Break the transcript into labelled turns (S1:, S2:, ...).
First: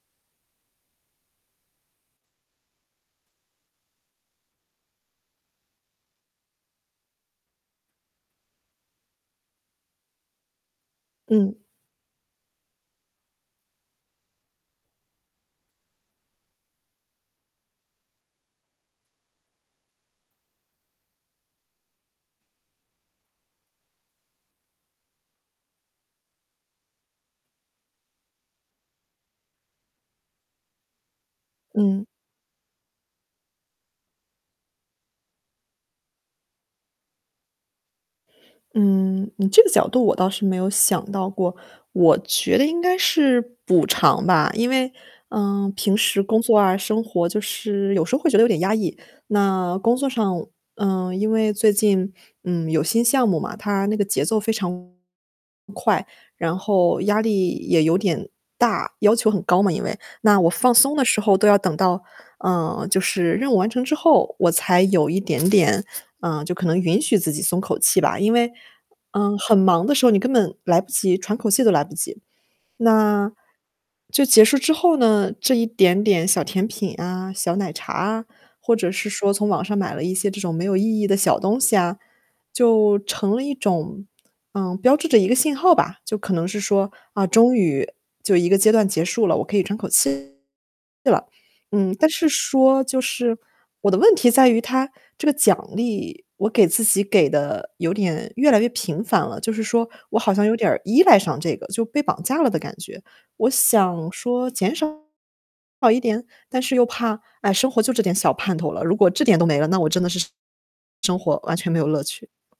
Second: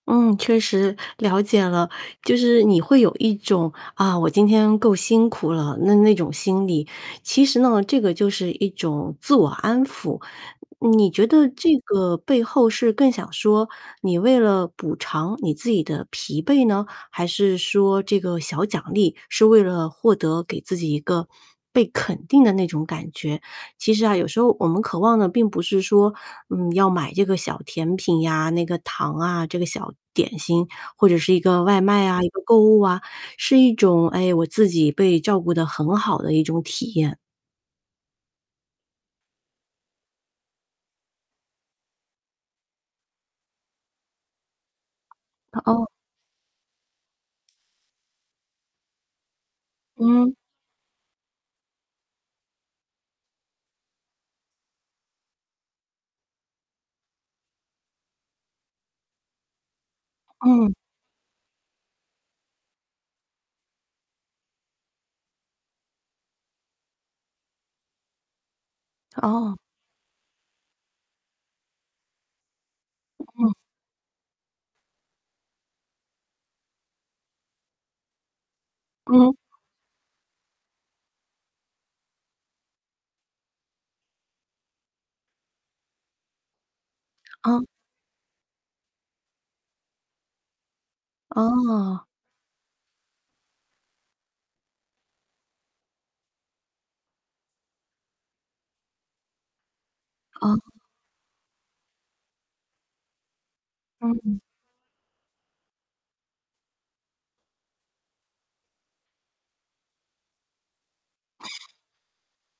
S1: 嗯，确实。了解了。就是你会有一种，“啊，我今天够辛苦了”，那那种心理。其实呢，这个就是一种自我安抚。你觉得
S2: 嗯。
S1: 这个背后是更想说你为了补偿你自己的疲惫呢？还是说这个小奖励是为了获得给自己一个被肯定的那种感觉？其实啊，有时候我们渴望的并不是说，嗯，要买这个小甜品呀，那个糖啊，这个小点心或者是一个外
S2: 嗯。
S1: 卖啊，一个购物啊，是一种，哎，我自己被照顾得很好的一种体验。
S2: 嗯，你这个角度我倒是没有想到过，我觉得应该是补偿吧。因为，
S1: 哦
S2: 呃，
S1: 哦。
S2: 平时工作啊，生活就是有时候会觉得有点压抑。那工作
S1: 嗯。
S2: 上，呃，因为最近，嗯，有新项目嘛，它那个节奏非常快，然后压力也有点大，要求很高嘛，因为。那我
S1: 嗯。
S2: 放松的时候都要等到，嗯，就是任务完成之后我才有一点点，嗯，就可能允许自己松口气吧。因为，嗯，
S1: 哦。
S2: 很忙的时候你根本来不及喘口气都来不及。那
S1: 嗯。
S2: 就结束之后呢，这一点点小甜品啊、小奶茶啊，或者是
S1: 嗯。
S2: 说从网上买了一些这种没有意义的小东西啊，就成了一种呃，标志着一个信号吧。就可能是说，啊，终
S1: 嗯。
S2: 于，就一个阶段结束了，我可以喘口气了。嗯，
S1: 哦。
S2: 但是说就是，我的问题在于它这个奖励，我给自己给得有点越来越频繁了。就是说我好像有
S1: 哦。
S2: 点儿依赖上这个，就被绑架了的感觉。我想
S1: 嗯。
S2: 说减少一点，但是又怕，唉，生活就这点小盼头了，如果这点都没了，那我真的是生活完全没有乐趣。